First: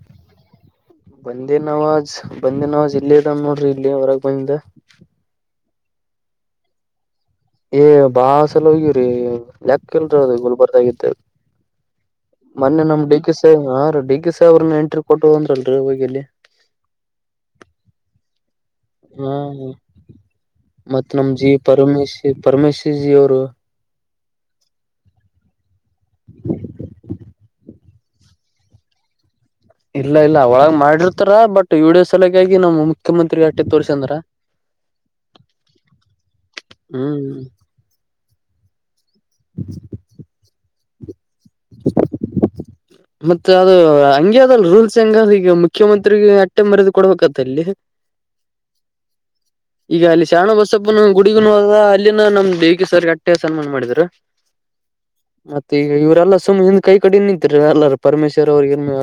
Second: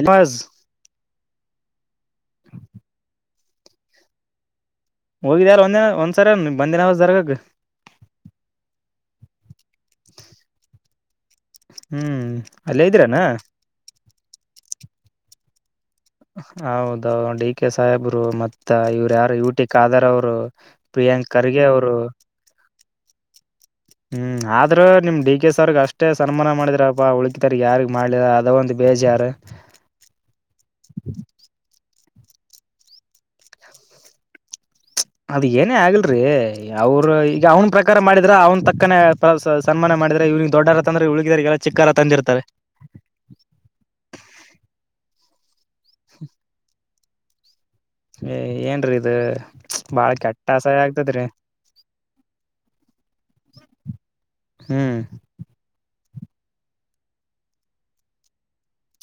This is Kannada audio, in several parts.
ಎಬಾಸ್ ಬಂದೀ ನವಾಜ್ ಬಂದೀ ನವಾಜ್ ಇಲ್ಲೇ ಇದಾನ್ ನೋಡ್ರಿ ಇಲ್ಲಿ ಹೊರಗ ಬಂದ ಹೋಗಿದೆರಾ ಒಂದಿನ ಒಂದ್ಸರೆನಾ ಬಂದಿ ನವಾಜ್ ದರ್ಗಾಕ ಏ ಬಾಳ ಸಲ ಹೋಗ್ಯವ್ರೀ ಲೆಕ್ಕ ಇಲ್ರಿ ಅದು ಗುಲ್ಬರ್ಗಾ ದಾಗ ಇದ್ದಾಗ ಹ್ಮ್ [inaudible] ಮನ್ನೆ ಅಲ್ಲೇ ನಮ್ ಡಿ ಇದ್ರನಾ ಕೆ ಸರ್ ಹಾ ರೀ ಡಿ ಕೆ ಸ ಅವ್ರನ್ ಎಂಟ್ರಿ ಕೊಟ್ಟು ಬಂದ್ರೆಲ್ ರಿ ಹೋಗೆಲ್ಲಿ ಹೌದು ಡಿ ಕೆ ಸಾಹೇಬ್ರು ಮತ್ ತ್ತ ಇವ್ರ ಯಾರು ಹಾ ಯು ಟಿ ಖಾದರ್ ಅವರು ಪ್ರಿಯಾಂಕ್ ಖರ್ಗೆ ಅವರು ಪರಮೇಶಿ ಜಿ ಅವರು ಹ್ಮ್ ಆದ್ರೂ ನಿಮ್ ಡಿ ಕೆ ಸರ್ಗ್ ಅಷ್ಟೇ ಸನ್ಮಾನ ಮಾಡಿದ್ರಪ್ಪಾ ಉಳಕಿದವರಗಿ ಯಾರಿಗ್ ಮಾಡ್ಲಿಲ್ಲ ಅದ ಒಂದ್ ಬೇಜಾರ ಇಲ್ಲಾ ಇಲ್ಲಾ ಒಳಗ್ ಮಾಡಿರ್ತಾರ ಬಟ್ ವಿಡಿಯೋ ಸಲಗಾಗಿ ನಮ್ ಮುಖ್ಯಮಂತ್ರಿ ಆಟ್ಟೆ ತೋರ್ಸಗ್ಯಾಂದಾರ ಅದ ಏನೇ ಆಗಲ್ರೀ ಅವ್ರು ಹ್ಮ್ ಈಗ ಅವ್ನ್ ಪ್ರಕಾರ ಮಾಡಿದ್ರ ಅವ್ನ್ ತಕ್ಕನೇ ಸ ಸ ಸನ್ಮಾನ ಮಾಡಿದ್ರ ಇವನಿಗೆ ದೊಡ್ಡ ಅಂದ್ರೆ ಉಳಿಕಿದವರಿಗೆ ಎಲ್ಲ ಚಿಕ್ಕ ಹಾರ ತಂದಿರ್ತಾರೆ ಮತ್ತೆ ಅದು ಹಂಗೆ ಅದ ರೂಲ್ಸ್ ಹಂಗ ಆದ ಈಗ ಮುಖ್ಯಮಂತ್ರಿರಿಗೆ ಅಟ್ಟೆ ಮರ್ಯಾದಿ ಕೊಡ್ಬೇಕತ್ತಲ್ಲೆ [inaudible] ಏನ್ರೀ ಇದು ಈಗ ಬಾಳ ಅಲ್ಲಿ ಕೆಟ್ಟ ಅಸಹ್ಯ ಶಾಣಬಸಪ್ಪನ ಆಗ್ತದ್ರಿ ಗುಡಿಗನು ಅದ ಅಲ್ಲಿನ ನಮ್ ಡಿ ಕೆ ಸರ್ ಗಟ್ಟ ಟ್ಟೆ ಸನ್ಮಾನ ಮಾಡಿದ್ರ ಹ್ಮ್ಹೂ. ಈಗ ಇವ್ರೆಲ್ಲ ಸುಮ್ ಹಿಂದ ಕೈ ಕಟ್ಗೆಂದ ನಿತಿಂದ್ರ ಇವ್ರ್ ಎಲ್ಲಾರು ಪರಮೇಶ್ವರ್ ಅವ್ರಿಗ ಇನ್ನೂ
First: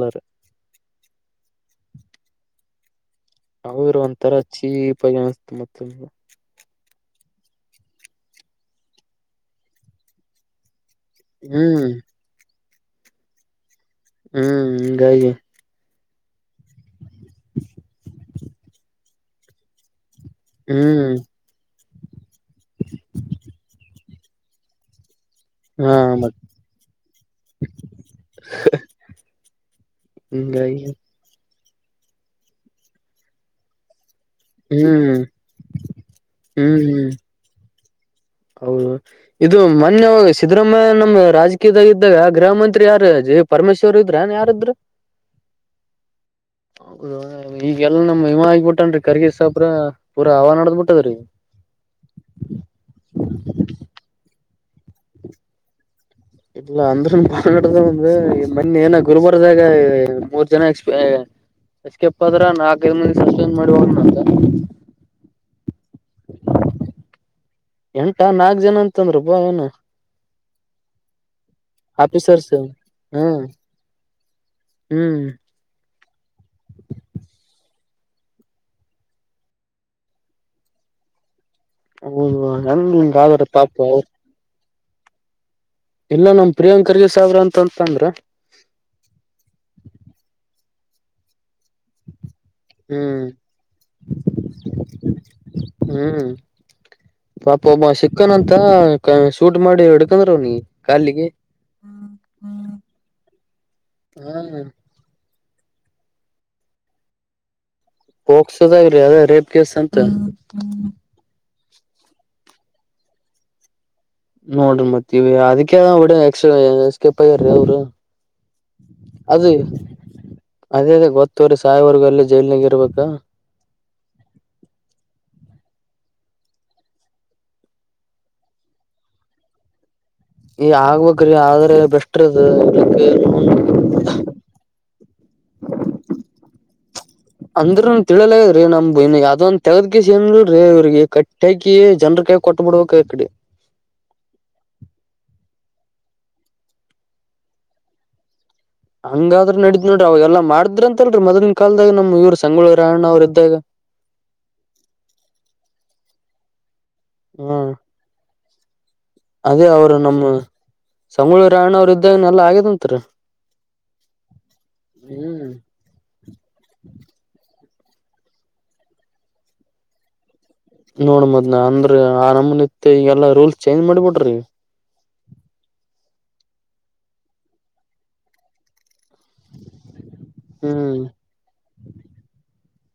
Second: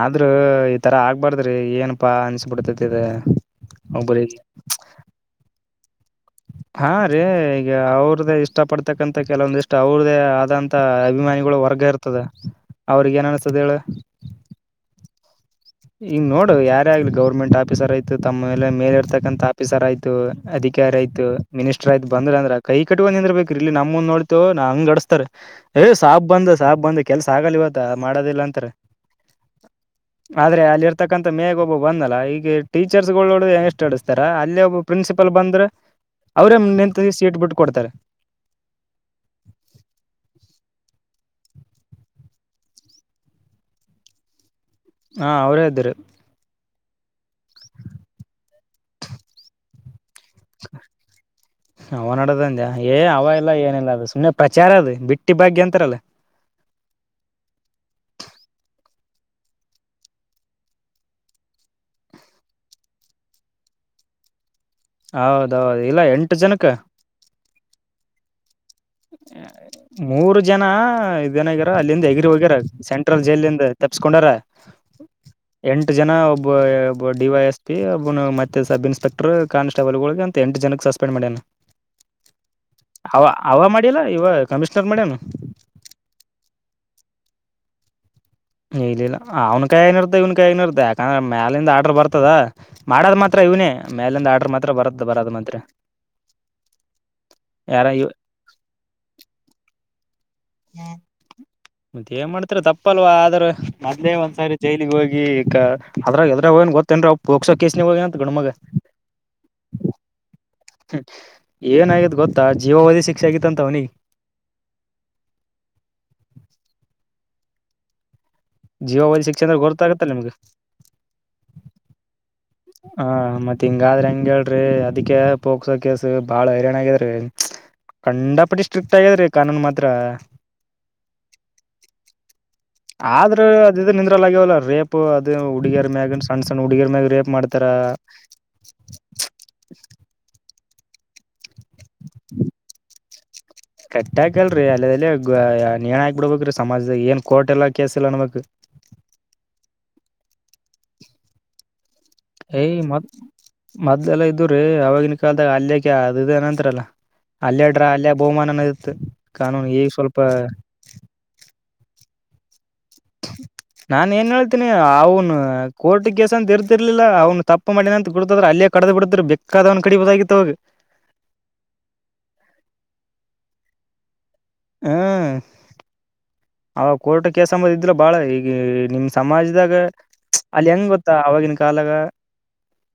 ಆದ್ರೂ ಈ ತರ ಆಗ್ಬಾರ್ದ್ರಿ ಏನಪಾ ಅನ್ಸಬಿಡ್ತತದ ಇದ ಹೌದರಿ ಒಬ್ಬರಿಗೆ ಒಂತರಾ ಚೀಪ ಆಗಿ ಅನಿಸ್ತ ಮತ್ತ ಅದು ಹಾ ರೀ ಈಗ ಅವ್ರ್ದೇ ಇಷ್ಟ ಪಡ್ತಕ್ಕಂತ ಕೆಲವೊಂದ ಇಷ್ಟ ಅವ್ರದ್ದೇ ಆದಂತ ತ್ತ ಅಭಿಮಾನಿಗಳು ವರ್ಗ ಹ್ಮ್ ಇರ್ತದೆ ಅವ್ರಗೆ ಏನ್ ಅನ್ಸತದೆ ಹೇಳ ಹ್ಮ್ ಗಾಗಿ ಹಿಂಗ್ ನೋಡು ಯಾರೇ ಆಗ್ಲಿ ಗೌರ್ಮೆಂಟ್ ಆಫೀಸರ್ ಆಯ್ತ ತಮ್ಮ ಎಲೆ ಮೇಲೆ ಇರ್ತಕ್ಕಂಥ ಆಫೀಸರ್ ಆಯ್ತು ಅಧಿಕಾರಿ ಹ್ಮ್ ಆಯ್ತ ಮಿನಿಸ್ಟರ್ ಆಯ್ತ ಬಂದ್ರಂದ್ರ ಕೈ ಕಟ್ಕೊಂಡ್ ನಿಂದ್ರ ಬೇಕ್ರಿ ಇಲ್ಲಿ ನಮ್ಮುಂದ್ ನೋಡ್ತ ನಾ ಹಂಗ್ ಅಡಿಸ್ತಾರೆ. ಏ ಹಾ ಸಾಬ್ ಮತ್ ಬಂದ ಸಾಬ್ ಬಂದ ಕೆಲ್ಸ ಆಗಲ್ಲ ಇವತ್ತ ಮಾಡೋದಿಲ್ಲ ಅಂತಾರ. [inaudible] ಆದ್ರೆ ಹಿಂಗಾಗಿ ಅಲ್ಲಿ ಇರ್ತಕ್ಕಂತ ಮೇಗ್ ಒಬ್ಬ ಬಂದಲ್ಲಾ ಈಗ ಟೀಚರ್ಸ್ ಗಳ್ ನೋಡುದ್ರೆ ಎಷ್ಟ್ ಅಡಸ್ತಾರ. ಇಲ್ಲಿ ಒಬ್ಬ ಹ್ಮ್ ಪ್ರಿನ್ಸಿಪಲ್ ಬಂದ್ರೆ ಅವ್ರೇ ನಿಂತ ಹ್ಮ್ ಸೀಟ್ ಬಿಟ್ಟು ಕೊಡ್ತಾರೆ. ಹೌದು ಇದು ಮಾನ್ಯವ ಸಿದ್ದರಾಮಯ್ಯ ನಮ್ ರಾಜಕೀಯದಾಗ ಇದ್ದಾಗ ಗೃಹ ಮಂತ್ರಿ ಯಾರ ಜೀಪ್ ಪರಮೇಶ್ವರ್ ಇದ್ರನ್ ಯಾರಿದ್ರು. ಹಾ ಅವ್ರೆ ಇದ್ರಿ. ಹೌದು ಈಗೆಲ್ಲ ನಮ್ ಹಿಮ ಆಗಿಬಿಟ್ಟೇನ್ರಿ ಕರ್ಗ ಸಾಪುರ ಪೂರ ಹವಾನಡ್ದ್ ಬಿಟ್ಟದ್ರಿ. ಅವ ನಡದಂದ ಏ ಅವ ಇಲ್ಲ ಏನಿಲ್ಲ ಅದು ಸುಮ್ಮನೆ ಪ್ರಚಾರ ಅದು ಬಿಟ್ಟಿ ಭಾಗ್ಯ ಅಂತರಲ್ಲ. ಇಲ್ಲ ಅಂದ್ರನ್ ಮಾನಾಡ ಒಂದ ಮನ್ನಿ ಏನ ಗುರುಬರ್ದಾಗ ಮೂರ್ ಜನ ಎಕ್ಸ್ಪೈರ್ ಆಗ್ಯಾರ್ ಏಸ್ ಕೆಪ್ ಅದ್ರ ನಾಲ್ಕೈದು ಮಂದಿ ಸಸ್ಪೆಂಡ್ ಮಾಡಿ ಹೋಗ್ಯನ ಅಂತ. ಹೌದೌದು ಇಲ್ಲ ಎಂಟು ಜನಕ್ಕ ಎಂಟಾ ನಾಲ್ಕು ಜನ ಅಂತಂದ್ರು ಪ ಅವ್ನ ಮೂರು ಜನ ಇದನಗ್ಯಾರ ಅಲ್ಲಿಂದ ಎಗರಿ ಆಫೀಸರ್ಸ್ ಹೋಗ್ಯಾರ ಸೆಂಟ್ರಲ್ ಹ್ಮ್ ಜೈಲಿಂದ ತಪ್ಸ್ಕೊಂಡಾರ. ಹ್ಮ್ ಎಂಟು ಜನ ಒಬ್ಬಬ್ ಡಿ ವೈ ಎಸ್ ಪಿ ಒಬ್ನು ಮತ್ತೆ ಸಬ್ ಇನ್ಸ್ಪೆಕ್ಟರ್ ಕಾನ್ಸ್ಟೇಬಲ್ ಗಳಗೆ ಅಂತ ಎಂಟು ಜನಕ್ಕೆ ಸಸ್ ಪೆಂಡ್ ಮಾಡ್ಯಾನ ಹೌದು ಅವ [unintelligible] ಅವ ಮಾಡಿಲ್ಲ ಇವ ಕಮಿಷ್ನರ್ ಮಾಡ್ಯನ ಇಲ್ಲೋ ನಮ್ ಪ್ರಿಯಾಂಕರ್ಗೆ ಸಾಬ್ರ ಅಂತಂತಂದ್ರು. ಇಲ್ಲಿಲ್ಲ ಅವ್ನ್ ಕೈನಾ ಇರುತ್ತೆ ಇವ್ನ್ ಕೈನಾಗಿನೂ ಇರ್ತ ಯಾಕಂದ್ರೆ ಮ್ಯಾಲಿಂದ ಆರ್ಡರ್ ಬರ್ತದ. ಮಾಡದ್ ಹ್ಮ್ ಮಾತ್ರ ಇವ್ನೇ ಮೇಲಿಂದ ಆರ್ಡರ್ ಮಾತ್ರ ಬರದ ಬರದ ಮಾತ್ರ. ಹ್ಮ್ ಪಾಪ ಯಾರ ಒಬ್ಬ ಇವ್ ಸಿಕ್ಕನ್ ಅಂತ ಶೂಟ್ ಮಾಡಿ ಹಿಡ್ಕಂದ್ರ್ ಅವ್ನಿಗೆ ಕಾಲಿಗೆ. ಮತ್ ಏನ್ ಮಾಡ್ತ್ರ ತಪ್ಪಲ್ವಾ ಆದ್ರ ಮೊದ್ಲೇ ಹ ಒಂದ್ಸಾರಿ ಜೈಲಿಗೆ ಹೋಗಿ ಕ ಅದಾಗ ಎದ್ರಾಗ್ ಹೋಗೇನ್ ಗೊತ್ತೇನ್ರಿ ಅವ್ ಪ್ರೊಕ್ಸೋ ಕೇಸಾಗ್ ಹೋಗ್ಯಾನಂತ ಗಣಮಗ. ಅದ ರಿ ಅದ ರೇಪ್ ಕೇಸ್ ಅನ್ [inaudible] ಹ್ಮ ಏನ ಆಗ್ಯದ್ ಗೊತ್ತಾ ಜೀವಾವಧಿ ಶಿಕ್ಷೆ ಆಗಿತ್ತಂತ ಅವ್ನಿಗ್ ನೋಡ್ರಿ ಮತ್ತವಿ ಅದಕ್ಕೆದ [unintelligible] ಎಸ್ ಎಸ್ಕಿಪ್ ಅಗ್ಯಾರಿ ಅವ್ರು ಜೀವಾವಧಿ ಅದ ಶಿಕ್ಷೆ ಅಂದ್ರೆ ಗೊತ್ತಾಗತ್ತಲ್ಲ ನಿಮ್ಗೆ ಅದೇ ಅದೇ ಗೊತ್ತುವರಿ ಸಾಯೋವರ್ಗ ಅಲ್ಲೇ ಜೈಲ್ನಾಗೆ ಇರ್ಬೇಕ. ತಿಂಗಾದ್ರ ಹಂಗ್ ಹೇಳ್ರಿ ಅದಿಕ್ಕೆ ಪೋಕ್ಸೋ ಕೇಸ್ ಬಾಳ ಹೈರಾಣ ಆಗ್ಯದ್ರಿ. ಕಂಡಪಟ್ಟಿ ಸ್ಟ್ರಿಕ್ಟ್ ಆಗ್ಯಾದ ರೀ ಕಾನೂನು ಮಾತ್ರ. ಈ ಆಗ್ಬೇಕ್ರಿ ಆದ್ರ ಬೆಸ್ಟ್ರದು. ಆದ್ರ ಅದ ನಿಂದ್ರಲ್ ಆಗ್ಯವಲ್ಲ ರೇಪ ಅದು ಹುಡುಗಿಯರ್ ಮ್ಯಾಗ ಸಣ್ಣ ಸಣ್ಣ ಹುಡುಗ್ಯರ್ ಮ್ಯಾಗ್ ರೇಪ್ ಮಾಡ್ತಾರ ಅಂದ್ರುನು ತಿಳಿಯಲಾಯ ಹೇ ನಮ್ದ್ ಇನ್ ಯಾವದೊಂದ ತಗದ್ಕೇಸಿನ್ ನೋಡ್ರಿ ಇವ್ರಿಗೆ ಕಟ್ಟಾಕಿ ಜನ್ರಕೈಗ್ ಕೊಟ್ ಬಿಡ್ಬೇಕ ಆ ಕಡಿ. ಕಟ್ಟ ಆಕಲ್ರಿ ಅಲ್ಲೆಲ್ಲಾ ನೇಣ್ ಹಾಕ್ಬಿಡ್ಬೇಕ್ರಿ ಸಮಾಜದಾಗ್ ಏನ್ ಕೋರ್ಟ್ ಎಲ್ಲ ಕೇಸ್ ಇಲ್ಲ ಅನ್ಬೇಕ್. ಹಂಗಾದ್ರ ನಡಿದ್ ನೋಡ್ರ ಅವಾಗಲ್ಲಾ ಮಾಡಿದ್ರ ಅಂತ ಅಲ್ರಿ ಮೊದಲಿನ್ ಕಾಲ್ದಾಗ್ ನಮ್ ಇವ್ರ್ ಏಯ್ ಮದ್ ಮೊದ್ಲೆಲ್ಲ ಇದ್ದವ್ರೀ ಆವಾಗಿನ ಕಾಲದಾಗ ಅಲ್ಯಕ ಅದು ಇದು ಏನೋ ನಂತ್ರಲ್ಲ. ಅಲ್ಲೇ ಹ್ಮ್ ಡ್ರಾ ಅಲ್ಲೇ ಬಹುಮಾನ ಅನ್ನದ್ ಇತ್ತು. ಅದೇ ಕಾನೂನು ಈಗ ಅವ್ರು ಸ್ವಲ್ಪ ನಮ್ಮ ಸಂಗೊಳ್ಳಿ ರಾಯಣ್ಣ ಅವ್ರು ಇದ್ದಾಗನ ಎಲ್ಲ ಆಗ್ಯಾದಂತ್ ನಾನ್ ಏನ್ ಹೇಳ್ತೀನಿ ಅವನು ಹ್ಮ್ ಕೋರ್ಟ ಕೇಸ ಅಂತ ಇರ್ತಿರ್ಲಿಲ್ಲ ಅವ್ನು ತಪ್ಪ ಮಾಡಿನ ಅಂತ ಗುರ್ತಾದ್ರ ಅಲ್ಲೇ ಕಡದ ಬಿಡತಿದ್ರು ಬೇಕಾದವ್ ಕಡಿಬೊದಾಗಿತ್ತವಾಗ. ನೋಡ್ ಮದ್ನ ಅಂದ್ರ ಆ ನಮನಿತ್ ಈಗಲ್ಲಾ ರೂಲ್ಸ್ ಚೇಂಜ್ ಮಾಡಿಬಿಟ್ಟಾರೀಗ. ಹ್ಮ ಅವಾಗ ಕೋರ್ಟ್ ಕೇಸ್ ಅಂಬದ್ ಇದ್ರ ಬಾಳ ಈಗ ನಿಮ್ ಸಮಾಜದಾಗ ಚ್ ಅಲ್ಲಿ ಹೆಂಗ್ ಹ್ಮ್ ಗೊತ್ತಾ ಆವಾಗಿನ್ ಕಾಲಗ.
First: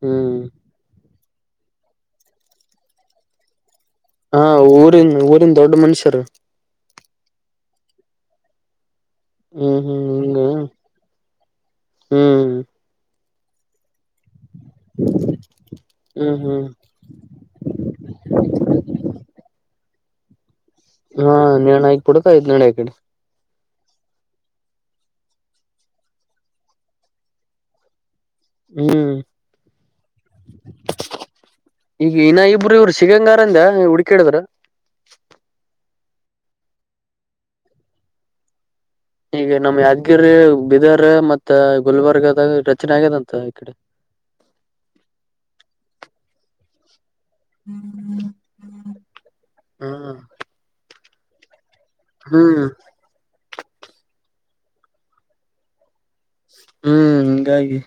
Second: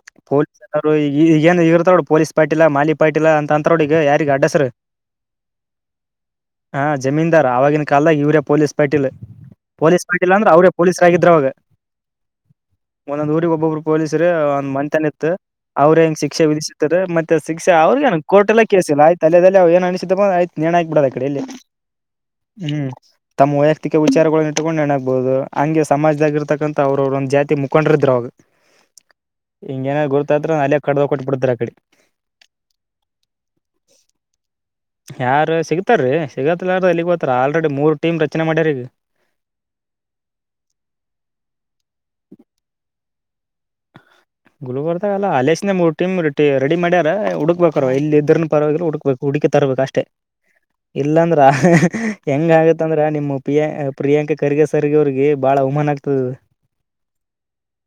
ಹ್ಮ್ ಪೋಲೀಸ್ ಎಲ್ಲರು ಈ ಏನ್ ಇರ್ತಾರೋಡ ಪೊಲೀಸ್ ಪಾಟೀಲ ಮಾಲಿ ಪಾಟೀಲ ಅಂತಮತರೋಡಿಗ ಯಾರ ಹಾಂ ಊರಿನ್ ಊರಿನ್ ದೊಡ್ಡ ಮನುಷ್ಯರು. ಹಾ ಜಮೀನ್ದಾರ್ ಆವಾಗಿನ ಕಾಲದಾಗ ಇವ್ರೇ ಪೊಲೀಸ್ ಪಾಟೀಲ್ ಹ್ಮ್ ಪೊಲೀಸ್ ಹ್ಮ್ ಪೀಟೀಲ್ ಹಿಂಗ ಅಂದ್ರ ಅವ್ರೇ ಪೊಲೀಸ್ರ ಆಗಿದ್ರ ಅವಾಗ ಹ್ಮ್ ಒಂದೊಂದ್ ಊರಿಗೆ ಒಬ್ಬೊಬ್ರು ಪೊಲೀಸರು. ಮಂತೆನ ಇತ್ತು ಅವ್ರ ಹೆಂಗ್ ಹ್ಮ್ ಶಿಕ್ಷೆ ಹ್ಮ್ ವಿಧಿಸ ತಾರ ಮತ್ತೆ ಶಿಕ್ಷೆ ಅವ್ರಗೇನು ಕೋರ್ಟಿಲ್ಲ ಕೇಸಿಲ್ಲ ಆಯ್ತ ಅಲಿದಲ್ಲೆ ಅವಗ ಏನ್ ಅಸಿದಪಾ ಆಯ್ತ ನೇಣ್ಹಾ ಬುಡದಕಡೆ ಹಾ ಎಲ್ಲೆ ನೇಣ ಆಕ್ ಬಿಡದ ಐದ್ ನಡೆ ಆ ಹ್ಮ್. ಕಡೆ ತಮ್ಮ ವೈಯಕ್ತಿಕ ವಿಚಾರಗುಳನ್ನ ಇಟ್ಕೊಂಡು ಏನಾಗ್ಬಹುದು ಹಂಗೆ ಸಮಾಜದಗಿರ್ತಕ್ಕಂಥ ಅವ್ರವ್ರು ಒಂದು ಜಾತಿ ಮುಖಂಡರಿದ್ರು ಅವಾಗ. ಹ್ಮ್ ಹಿಂಗ ಏನರ ಗುರ್ತಾದ್ರ ಅಲ್ಲೆ ಕಡ್ದ ಒಕಾಟ್ಬಿಡ್ತಿದ್ರು ಆ ಕಡೆ. ಈಗ ಇನ್ನ ಇಬ್ಬರು ಇವ್ರು ಸಿಗಂಗಾರಂದ್ಯಾ ಹುಡುಕ್ಯಾಡಿದರ. ಯಾರ ಸಿಗ್ತಾರ್ರೀ ಸಿಗತ್ತಲಾರ್ದ ಎಲ್ಲಿಗ್ ಹೋತಾರ ಆಲ್ರೆಡಿ ಮೂರ್ ಟೀಮ್ ರಚನೆ ಮಾಡ್ಯಾರ ಈಗ. ಈಗ ನಮ್ ಯಾದಗಿರಿ ಬಿದರ್ ಮತ್ತೆ ಗುಲ್ಬರ್ಗದಾಗ ರಚನೆ ಆಗ್ಯದಂತ ಈ ಕಡೆ. ಗುಲ್ಬರ್ಗಾದಲ್ಲ ಅಲೇಶನ ಮೂರು ಟೀಮ್ ರ ರೆಡಿ ಮಾಡ್ಯಾರ ಹುಕ್ಬೇಕಾರ ಇಲ್ಲಿ ಇದ್ರನ್ ಪರವಾಗಿಲ ಹುಡುಕ್ಬೇಕು ಹುಡ್ಕಿ ತರ್ಬೇಕು ಅಷ್ಟೇ ಹ್ಮ್ ಇಲ್ಲಾಂದ್ರ ಹೆಂಗ ಹ್ಮ್ ಹ್ಮ್ ಆಗತ್ತ ಅಂದ್ರ ನಿಮ್ಮ ಪ್ರಿಯಾ ಪ್ರಿಯಾಂಕ ಖರ್ಗೆ ಸರ್ಗ ಅವ್ರಿಗೆ ಬಾಳ ಅವಮಾನ ಆಗ್ತದ. ಹ್ಮ್ ಹಿಂಗಾಗಿ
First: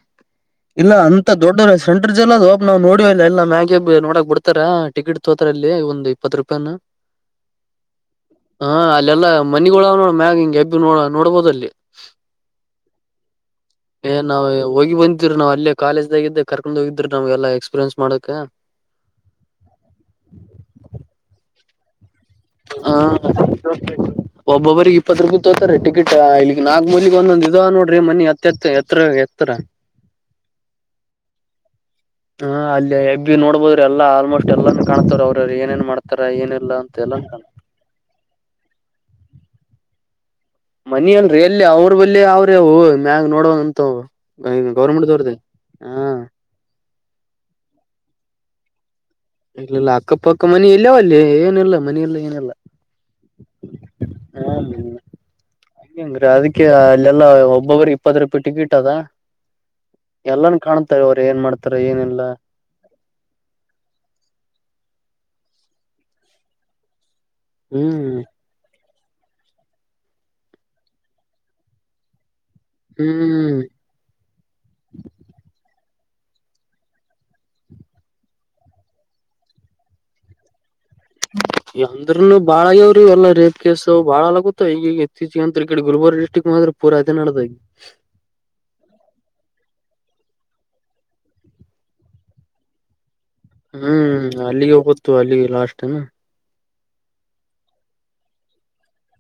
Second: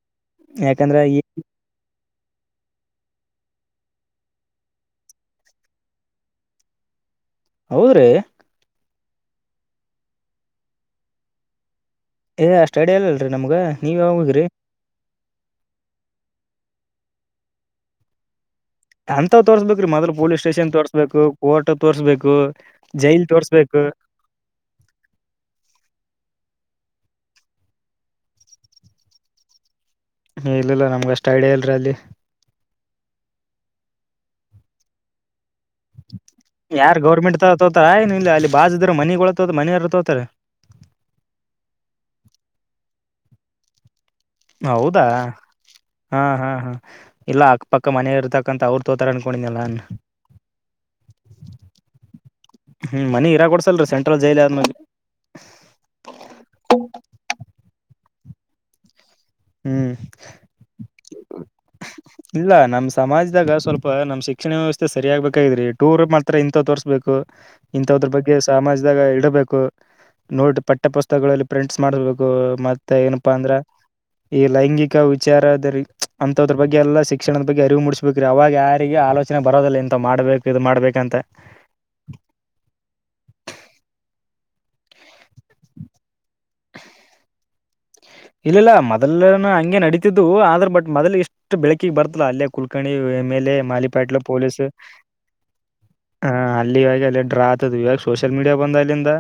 ಇಲ್ಲ ಯಾಕಂದ್ರ ಅ ಈ ತ ದೊಡ್ಡ ಸೆಂಟರ್ ಜೇಲ್ ಅದು ನಾವು ನೋಡವಿಲ ಎಲ್ಲ ಮ್ಯಾಗೆ ನೋಡಕ್ ಬಿಡ್ತಾರ ಟಿಕೆಟ್ ತೋತಾರ ಅಲ್ಲಿ ಒಂದ್ ಇಪ್ಪತ್ತ ರೂಪೆನ್ನ. ಹೌದ್ರೀ. ಹಾಂ ಅಲ್ಲೆಲ್ಲ ಮನಿಗಳ ಆವ ನೋಡ ಮ್ಯಾಗ ಹಿಂಗೆಬ್ಬಿ ನೋಡ ನೋಡ್ಬೋದಲ್ಲಿ. ಹೇ ಅಷ್ಟು ಐಡಿಯ ಇಲ್ಲಲ್ರಿ ನಮ್ಗ. ನೀವ್ ಏ ಯಾವಾಗ ಹೋಗಿರಿ ನಾವು ಹೋಗಿ ಬಂದಿದ್ದರೀ ನಾವ್ ಅಲ್ಲೇ ಕಾಲೇಜ್ದಾಗಿದ್ದ ಕರ್ಕೊಂಡ್ ಹೋಗಿದ್ರಿ ನಾವ್ಗೆಲ್ಲ ಎಕ್ಸ್ಪೀರಿಯನ್ಸ್ ಮಾಡಕ. ಹಂತವ್ ತೋರಸ್ಬೇಕು ರೀ ಮದಲ್ ಪೋಲೀಸ್ ಸ್ಟೇಷನ್ ತೋರ್ಸಬೇಕು ಕೋರ್ಟ್ ತೋರಸ್ಬೇಕ್ ಕು ಜೈಲ್ ತೋರ್ಸ್ಬೇಕು. ಒಬ್ಬೊಬ್ಬರಿಗೆ ಇಪ್ಪತ್ತು ರೂಪೆ ತೋರ್ತಾರೆ ಟಿಕೆಟ್ ಇಲ್ಲಿಗ್ ನಾಲ್ಕ್ ಮೂಲಿಗ್ ಒಂದೊಂದ್ ಇದವ ನೋಡ್ರಿ ಮನಿ ಎತ್ತ ಎತ್ತತ್ ಎತ್ತ ಎತ್ತರ. ಇಲ್ಲಿಲ್ಲ ನಮ್ಗೆ ಅಷ್ಟ್ ಐಡ್ಯಾ ಇಲ್ರಿ ಅಲ್ಲಿ. ಹಾಂ ಅಲ್ಲಿ ಎಬ್ಬಿ ನೋಡ್ಬೋದರಿ ಎಲ್ಲಾ ಆಲ್ಮೋಸ್ಟ್ ಎಲ್ಲಾನ ಕಾಣ್ತಾರ ಅವರು ರ ಏನೇನ್ ಮಾಡ್ತಾರ ಏನಿಲ್ಲ ಯಾರ್ ಅಂತ ಎಲ್ಲಾನು ಗೌರ್ಮೆಂಟ್ ಕಾ ತ ತೋತಾರ ಏನ್ ಇಲ್ಲ ಅಲ್ಲಿ ಬಾಜಿದ್ರ ಮನೆಗಳು ತೋತ ಮನಯರ ತೋತಾರ. ಮನಿ ಅಲ್ರಿ ಎಲ್ಲಿ ಅವ್ರ ಬಲ್ಲಿ ಆವ್ರಿ ಅವು ಮ್ಯಾಗ ನೋಡುವಂತವು. ಹೌದಾ ಹಂ ಹಾಂ ಹಾಂ ಇಲ್ಲ ಅಕ್ಕಪಕ್ಕ ಮನಿ ಇರ್ತಕ್ಕಂತ ಅವ್ರ ತೋತಾರ ಅನ್ಕೊಂಡಿದ್ಯಾ ನಾನ ಇಲ್ಲಿಲ್ಲ ಅಕ್ಕಪಕ್ಕ ಮನಿ ಎಲ್ಲಿಯವಲ್ಲಿ ಏನಿಲ್ಲ ಮನಿ ಇಲ್ಲ ಏನಿಲ್ಲ. ಹ್ಮ್ ಮನಿ ಇರಾಗೊಡ್ಸಲ್ರಿ ಸೆಂಟ್ರಲ್ ಜೈಲ್ ಆದಮೇಲಿ. ಹಿಂಗ್ರೀ ಅದಕ್ಕೆ ಅಲ್ಲೆಲ್ಲಾ ಒಬ್ಬೊಬ್ಬ್ರ ಇಪ್ಪತ್ರೂಪಾಯಿ ಟಿಕೆಟ್ ಅದ. ಹ್ಮ್ ಎಲ್ಲಾನು ಕಾಣತ್ತ ಅವರು ಏನ್ ಮಾಡ್ತ ಇಲ್ಲಾ ನಮ್ ಸಮಾಜದಾಗ ಸ್ವಲ್ಪ ನಮ್ ಶಿಕ್ಷಣ ವ್ಯವಸ್ಥೆ ಸರಿಯಾಗಗ್ಬೇಕಾಗಿದ್ರಿ ಟೂರ್ ಮಾಡ್ತಾರ ಇಂಥವ ತೋರ್ಸ್ಬೇಕು. ಇಂತದ್ರ ಹ್ಮ್ ಬಗ್ಗೆ. ಸಮಾಜದಾಗ ಇಡಬೇಕು ನೋಟ ಪಠ್ಯ ಪುಸ್ತಕಗಳಲ್ಲಿ ಪ್ರಿಂಟ್ಸ್ ಮಾಡಬೇಕು ಮ ಮತ್ತ ಏನಪ್ಪಾ ಅಂದ್ರ ಹ್ಮ್ ಈ ಲೈಂಗಿಕ ವಿಚಾರದಲ್ಲಿ ಅಂತದ್ರ ಬಗ್ಗೆ ಎಲ್ಲ ಶಿಕ್ಷಣದ ಬಗ್ಗೆ ಅರಿವು ಮೂಡಿಸ್ಬೇಕ್ರಿ ಅವಾಗ ಯಾರಿಗೆ ಆಲೋಚನೆ ಬರೋದಲ್ಲ ಇಂತವು ಮಾಡ್ಬೇಕು ಇದು ಮಾಡ್ಬೇಕಂತ ಅಂದ್ರಲ್ಲೂ ಬಾಳ ಆಗ್ಯಾವ್ರೀ ಎಲ್ಲ ರೇಪ್ ಕೇಸ ಬಾಳಗುತ್ತ ಈಗ ಈಗ ಇತ್ತೀಚ ಅಂದ ಈ ಕಡೆ ಗುಲ್ಬರ್ ಡಿಸ್ಟ್ರಿಕ್ ಮಾತ್ರ ಪುರ ಅದೇ ನಡ್ದೋಗೈತೆ ಇಲ್ಲಿಲ್ಲ ಮೊದಲನ ಹಂಗೆ ನಡೀತಿದ್ದು ಆದ್ರ ಬಟ್ ಮೊದಲ್ ಇಷ್ಟ ಅಷ್ಟು ಬೆಳಕಿಗ್ ಬರ್ತಲ್ಲಾ ಅಲ್ಲೇ ಕುಲ್ಕಣಿ ಮೇಲೆ ಹ್ಮ್ ಅಲ್ಲಿಗೆ ಹೋಗತ್ತು ಅಲ್ಲಿ ಲಾಸ್ಟ್ ನಾ ಹ ಅಲ್ಲಿ ಇವಾಗ ಅಲ್ಲಿ ಡ್ರಾ ಆತದು ಇವಾಗ ಸೋಷಿಯಲ್ ಮೀಡಿಯಾ ಬಂದ ಅಲ್ಲಿಂದ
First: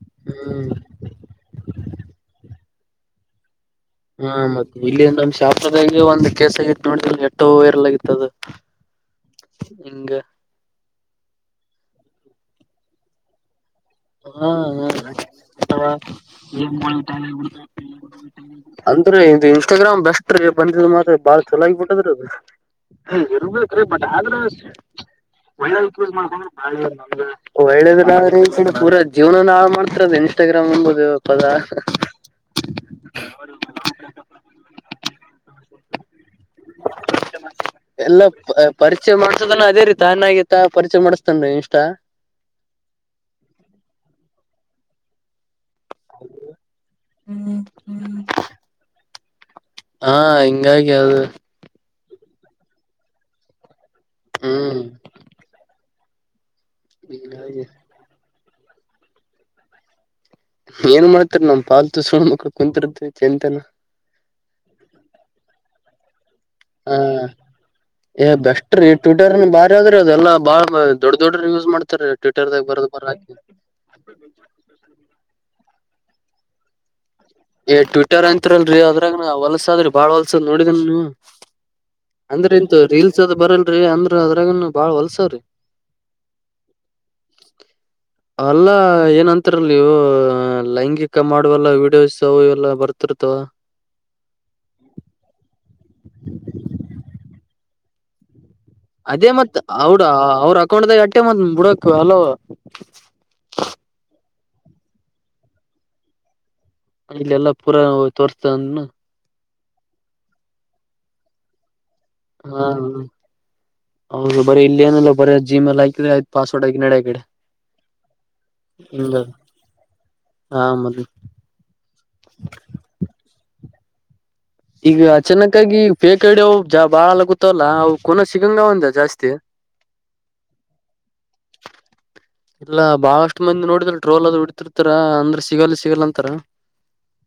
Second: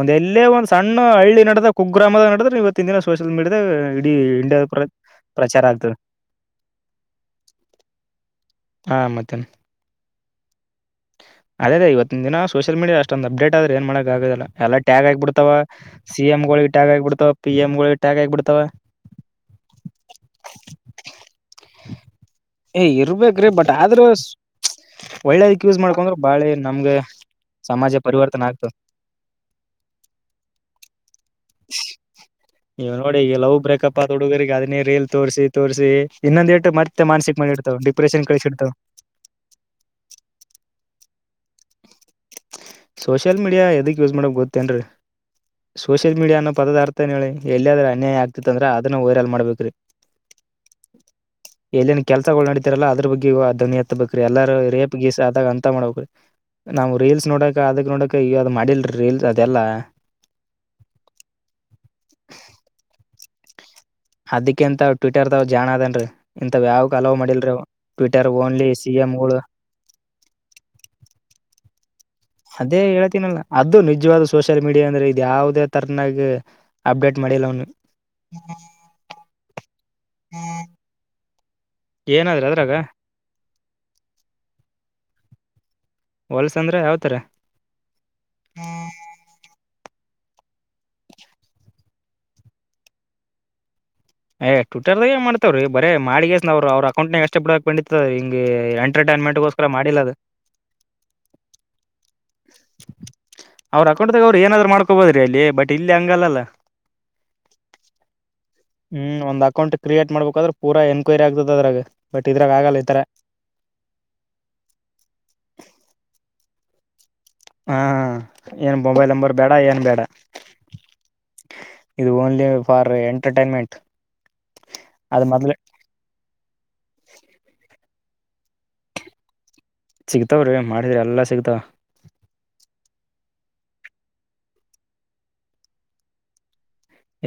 ಒಂದ ಎಲ್ಲೇ ಒಂದು ಹ್ಮ್ ಸಣ್ಣ ನನ್ನ ಹಳ್ಳಿ ನಡೆದ ಕುಗ್ರಾಮದ ನಡೆದ್ರ ಇವತ್ತಿನ ದಿನ ಸೋಷಿಯಲ್ ಮೀಡಿಯಾದ ಹಾ ಮತ್ತ ಇಲ್ಲಿ ನಮ್ ಶಹಪುರದಾಗ ಒಂದು ಕೆಸ ಆಗತ್ತು ನೋಡಿ ಎಷ್ಟೋ ವೈರಲ್ ಆಗಿತ್ತು ಅದು ಹಾ ಮತ್ತನ್ ಇಂಗ ಅದೇ ಅದೇ ಇವತ್ತಿನ್ ದಿನ ಸೋಷಲ್ ಮೀಡಾ ಅಷ್ಟೊಂದು ಅಡೇಟ್ ಆದ್ರ ಏನ್ ಮಾಡಕ್ಕೆ ಆದಲ್ಲ ಹಾ ಎಲ್ಲ ಟ್ಯಾಗ ಆಗಿಬ ಬಿಡ್ತಾವ ಹಾ ಸಿ ಎಂ ಗಳುಗ್ ಟ್ಯಾಗ ಆಗಿಬಿಡ್ತಾವ ಪಿ ಎಂ ಗಳಿಗಳು ಟಾಗ್ ಆಗಿಬಿಡ್ತಾವ ಅಂದ್ರೆ ಇದು ಇನ್ಸ್ಟಾಗ್ರಾಮ್ ಬೆಸ್ಟ್ ರೀ ಬಂದಿದ ಮಾತ್ರ ಬಾಳ ಚಲಾಗಿ ಬಿಟ್ಟದ್ರ ಅದು ಏ ಹ ಇರ್ಬೇಕ್ರೀ ಇಬೇಕ್ರೀ ಬಟ್ ಆದ್ರೂ ಆದ್ರ ಒಳ್ಳೇದಕ್ ಒಳ್ಳೆದುಕ್ಕೆ ಯೂಸ್ ಮಾಡ್ಕೊಂಡ್ರೆ ಬಾಳೆ ಮಾಡ್ಕೊಂಡ್ರ ನಮ್ಗೆ ಬಾಳ ಸಮಾಜ ಪರಿವರ್ತನೆ ಒಳ್ಳೇದ್ರ ಆಗ್ತದೆ ಪೂರ ಜೀವನ ನಾ ಮಾಡ್ತಿರದು ಇನ್ಸ್ಟಾಗ್ರಾಮ್ ಎಂಬುದು ಪದ ಇವ ನೋಡಿ ಈಗ ಲವ್ ಬ್ರೇಕಪ್ ಆದ ಹುಡುಗರ್ರಿಗೆ ಅದನ್ನೇ ರಿಲ್ ತೋರಿಸಿ ತೋರಿಸಿ ಇನ್ನೊಂದ ಎಂಟು ಮತ್ತೆ ಮ ಮಾನಸಿಕ ಮಾಡಿ ಇಡ್ತವ ಡಿಪ್ರೆಷನ್ ಎಲ್ಲಾ ಕಳಿಸಿ ಇಡ್ತವ ಪರಿಚಯ ಮಾಡಸದನ್ನ ಅದೇ ರೀತೀ ತಾನಾಗಿಯೇ ತಾನು ಪರಿಚಯ ಮಾಡಿಸ್ತಾನು ಇಷ್ಟ ಸೋಷಿಯಲ್ ಮೀಡಿಯಾ ಎದಕ್ ಯೂಸ್ ಮಾಡಕ್ ಗೊತ್ತೇನ್ರಿ ಸೋಷಿಯಲ್ ಮೀಡಿಯ ಅನ್ನೋ ಪದಾರ್ಥನ ಹೇಳಿ ಎಲ್ಲಿಯಾದ್ರೆ ಅನ್ಯಾಯ ಆಗ್ತಿತ್ತಂದ್ರ ಅದನ್ನ ವೈರಲ್ ಮಾಡ್ಬೇಕ್ರಿ ಹಾ ಹಿಂಗಾಗಿ ಅದು ಎಲ್ಲಿನ್ ಕೆಲ್ಸಗಳು ನಡತಿರಲ್ಲ ಅದ್ರ ಬಗ್ಗೆ ಧ್ವನಿ ಎತ್ತುಬೇಕ್ರಿ ಎಲ್ಲಾರ ಹ್ಮ್ ರೇಪ್ ಕೆಸ್ ಆದಾಗ ಅಂತ ಮಾಡಬೇಕ್ರಿ ನಾವು ರೀಲ್ಸ್ ನೋಡಕ ಹೀಗಾಗಿ ಅದಕ್ ನೋಡಕ ಈಗ ಅದ್ ಮಾಡಿಲ್ರಿ ರೀಲ್ಸ್ ಅದೆಲ್ಲ ಏನ್ ಮಾಡ್ತಾರ ನಮ್ ಪಾಲ್ ತು ಸುಣ ಮಕ್ಳು ಕುಂತರ್ತ್ತೆ ಚಿಂತನ [unintelligible] ಅದಕಂತ್ ಟ್ವಿಟರ್ದಾವ್ ಜಾಣನ್ ಅದನ್ರೀ ಇಂತಥ ಯಾವುಕೋ ಅಲೋ ಹ ಮಾಡಿಲ್ರಿ ಅವ ಟ್ವಿಟರ್ ಓನ್ಲಿ ಸಿಎಂಗಳು ದ್ರೆ ಅದೆಲ್ಲ ಬಾಳ ದೊಡ್ಡ ದೊಡ್ಡ್ರ ಯೂಸ್ ಮಾಡ್ತಾರೆ ಅದೇ ಹೇಳ್ತನಲ್ಲ ಅದು ನಿಜವಾದ ಸೋಷಿಯಲ್ ಮೀಡಿಯಾ ಅಂದ್ರೆ ಇದ ಯಾವ್ದೇ ತರ್ನಾಗ ಅಪ್ಡೇಟ್ ಮಾಡಿಲ್ಲ ಅವನು ಏ ಟ್ವಿಟರ್ ಅಂತಿಲ್ರಿ ಅದ್ರಾಗ ನ ಹೊಲ್ಸದ್ರಿ ಬಾಳ್ ಹೊಲ್ಸದ್ ನೋಡಿದನ್ ನೀವು ಏನಾದ್ರ ಅಂದ್ರ ಅದ್ರ ರೀಲ್ಸ್ ಅದ್ ಬರಲ್ರಿ ಅಂದ್ರ ಅದ್ರನು ಬಾಳ ಹೊಲ್ಸ್ರೀ ಹೊಲ್ಸ ಅಂದ್ರೆ ಯಾವತರ ಅಲ್ಲಾ ಏನಂತರ ನೀವು ಲೈಂಗಿಕ ಮಾಡುವಲ್ಲ ವೀಡಿಯೋಸ್ ವು ಎಲ್ಲ ಬರ್ತಿರ್ತವ ಏ ಟ್ವಿಟ್ಟರ್ ದಾಗ ಏ ಮಾಡ್ತವ್ರೀ ಬರೀ ಮಾಡಿಗೇಶಸ್ನವ್ರು ಅವ್ರ ಅಕೌಂಟ್ನ ಅಷ್ಟ ಬಿಡಕ್ಕಿತ್ತ ಹಿಂಗಂಟ [unintelligible] ಅದೇ ಮತ್ ಅವಡ ಅವ್ರ ಅಕೌಂಟ್ದಾಗ ಅಟ್ಟೆ ಮ ಬಿಡಕ್ ಅಲೋ ಅವ್ರ ಅಕೌಂಟದ ಅವ್ರು ಏನಾದ್ ಮಾಡ್ಕೋಬೋದೀರಿ ಅಲ್ಲಿ ಬಟ್ ಇಲ್ಲಿ ಹಂಗಲ್ಲ ಇಲ್ಲಲ್ಲಾ ಪೂರಾ ತೋರ್ಸ್ತ ಅಂದ್ನ ಹ್ಮ್ ಒಂದು ಅಕೌಂಟ್ ಕ್ರಿಯೇಟ್ ಮಾಡಬೇಕಾದ್ರೆ ಪೂರ ಎನ್ಕ್ವೈರಿ ಆಗ್ತದ ಅದ್ರಾಗ ಬಟ್ ಇದ್ರಾಗ ಹಾ ಆಗಲ್ಲ ಈ ಹಾ ತರ ಹೌದು ಬರಿ ಇಲ್ಲಿೇನಲ್ಲ ಬರಿ ಜಿಮೇಲ್ ಹಾಕಿದ್ರೆ ಪಾಸ್ವರ್ಡ್ ಹಾಕಿದ್ರೆ ನಡೆಯಾಕಡೆ ಹಾ ಏನ್ ಮೊಬೈಲ್ ನಂಬರ್ ಬೇಡ ಏನ್ ಬೇಡ ಹ ಮದ ಇದು ಓನ್ಲಿ ಫಾರ್ ಎಂಟರ್ಟೈನ್ಮೆಂಟ್. ಈಗ ಅ ಅದ್ ಮೊದ್ಲೆ ಚಿನ್ನಕ್ಕಾಗಿ ಫೇಕ್ ಐಡಿ ಅವು ಭಾಳಾಗ್ಲಕುಂತಾವಲಾ ಅವು ಕೂನ ಸಿಗಂಗ ಅವ ಅಂದ ಜಾಸ್ತಿ. ಸಿಗ್ತಾವ್ರೀ ಮಾಡಿದ್ರಿ ಎಲ್ಲಾ ಸಿಗ್ತಾವ. ಇಲ್ಲಾ ಬಾಳಷ್ಟು ಮಂದಿ ನೋಡಿದ್ರ ಟ್ರೋಲ್ ಅದು ಬಿಡ್ತಿರ್ತಾರ ಅಂದ್ರ ಸಿಗಲ್ಲ ಸಿಗಲ್ಲ ಅಂತಾರ.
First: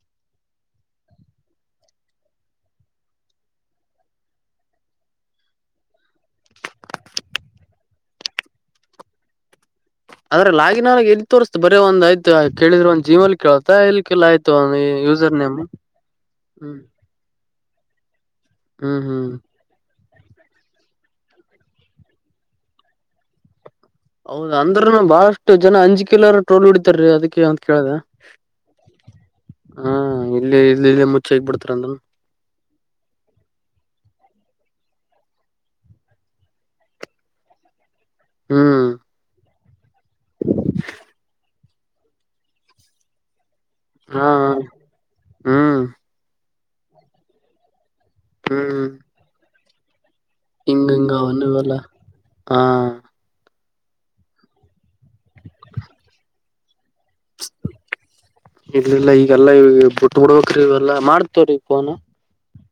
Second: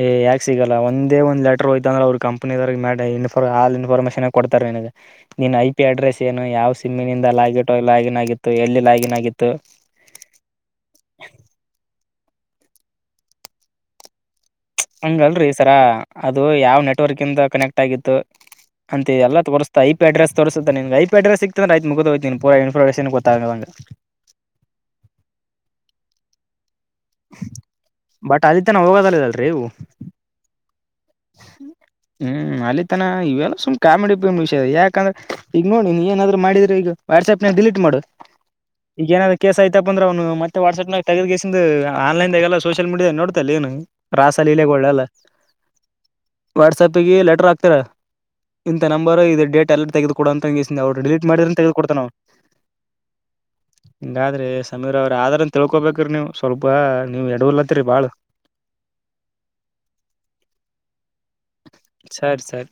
ಏ ಯಾಕ ಸಿಗಲ್ಲ ಒಂದೇ ಒಂದು ಲೆಟರ್ ಹೋಯ್ತ ಅಂದ್ರ ಅವ್ರರು ಕಂಪನಿದವರ್ ಇ ಆಲ್ ಇನ್ಫಾರ್ಮೇಶನ್ ಕೊಡ್ತಾರ ನಿನಗ. ನಿನ್ ಐ ಪಿ ಅಡ್ರೆಸ್ ಏನು ಯಾವ್ ಸಿಮ್ಮಿನಿಂದ ಲಾಗಿಟೋ ಲಾಗಿನ್ ಆಗಿತ್ತು ಎಲ್ಲಿ ಲಾಗಿನ್ ಆಗಿತ್ತು ಆದ್ರ ಲಾಗಿನಾಗಿ ಎಲ್ಲಿ ತೋರಸ್ತ ಬರೇ ಒಂದ್ ಆಯ್ತು ಕೇಳಿದ್ರ ಒಂದ ಜೀಮೇಲ್ ಕೇಳತ ಇಲ್ಲಿ ಕಿಲ್ಲಾ ಆಯ್ತು. ಯೂಸರ್ ಹಂಗಲ್ರಿ ನೇಮ್ ಸರಾ ಅದು ಹ್ಮ್ ಯಾವ್ ನೆಟ್ವರ್ಕ್ ಇಂದ ಕನೆಕ್ಟ್ ಆಗಿತ್ತು ಹ್ಮ್ ಅಂತೆ ಹ್ಮ್ ಎಲ್ಲ ತೋರುಸ್ ಐ ಪಿ ಅಡ್ರಸ್ ತೋರಿಸುತ್ತೆ ನಿನಗ ಐಪಿ ಅಡ್ರೆಸ್ ಸಿಕ್ತಂದ್ರ ಅಯ್ತು ಮುಗುದು ಹೋಯ್ತು ನೀನ್ ಪೂರ ಇನ್ಫಾರ್ಮೇನ್ ಗೊತ್ತಗ್ದಂಗ. ಹೌದ ಅಂದ್ರೂನು ಬಹಳಷ್ಟು ಜನ ಅಂಜಿಕಿಲ್ಲರಾ ಟ್ರೋಲ್ ಹೊಡೀತಾರ ರಿ ಅದಕ್ಕೆ ಅಂತ ಕೇಳದ. [unintelligible] ರಿ ಹಾ ಇಲ್ಲಿ ಇಲ್ಲಿ ಇಲ್ಲಿ ಮುಚ್ಚೆ ಹಗ್ ಬಿಡ್ತಾರಂತ ಹ್ಮ್ ಅಲ್ಲಿತನ ಇವೆಲ್ಲ ಸುಮ್ ಕಾಮಿಡಿ ಪಿಮಿಡಿ ವಿಷಯ ಯಾಕಂದ್ರೆ ಈಗ ನೋಡಿ ನೀ ಏನಾದ್ರು ಮಾಡಿದ್ರೆ ಈಗ ವಾಟ್ಸ್ಯಾಪ್ ನಗ ಡಿಲಿಟ್ ಮಾಡು. ಹ್ಮ ಈಗೇನಾದ್ರ ಕೇಸ್ ಆಯ್ತಾಪ್ಪಂದ್ರ ಅಂದ್ರೆ ಅವನು ಮತ್ತೆ ವಟ್ಸಆಪ್ನಾಗ ತೆಗಿದ ಕೇಸ್ಯಿಂದ ಆನ್ಲೈನ್ದಾಗೆಲ್ಲ ಸೋಷಿಯಲ್ ಮೀಡಿಯಾದ ನೋಡ್ತಲ್ಲ ನೀನು ಹಾ ರಾಸಲ್ಲಿಲ್ಲೇಗಳ್ಳೆಲ್ಲ. ಹ್ಮ್ ವಾಟ್ಸಪ್ಗೆ ಲೆಟರ್ ಹಾಕ್ತರ ಇಂತ ಹ್ಮ್ ನಂಬರ್ ಇದು ಡೇಟ್ ಎಲ್ಲ ತೆಗದು ಕೊಡ ಅಂತಂಗಿಸ ಹಿಂಗ ಅವ್ರು ಹಿಂಗ ಡಿಲೀಟ್ ಮಾಡಿದ್ರುನು ಅವನ್ನಿವೆಲ್ಲ ತಗೆದು ಕೊಡ್ತಾನ ಅವ. ಹಾ ಬ್ಯಾಡ್ರಿ ಸಮೀರ್ ಅವ್ರ ಆದ್ರೂನು ತಿಳ್ಕೊಬೇಕ್ರ ನೀವು ಸ್ವಲ್ಪ್ ಪಾ ನೀವು ಎಡವರ್ತ್ರಿ ಬಾಳ. ಇರ್ಲಿಲ್ಲ ಈಗಲ್ಲ ಬಿಟ್ಟ ಬಿಡ್ಬೇಕ್ರ ಇವೆಲ್ಲ ಎಲ್ಲಾ ಮಾಡ್ತಾಡ್ರಿ ಪೋನ್. ಸರಿ ಸರಿ.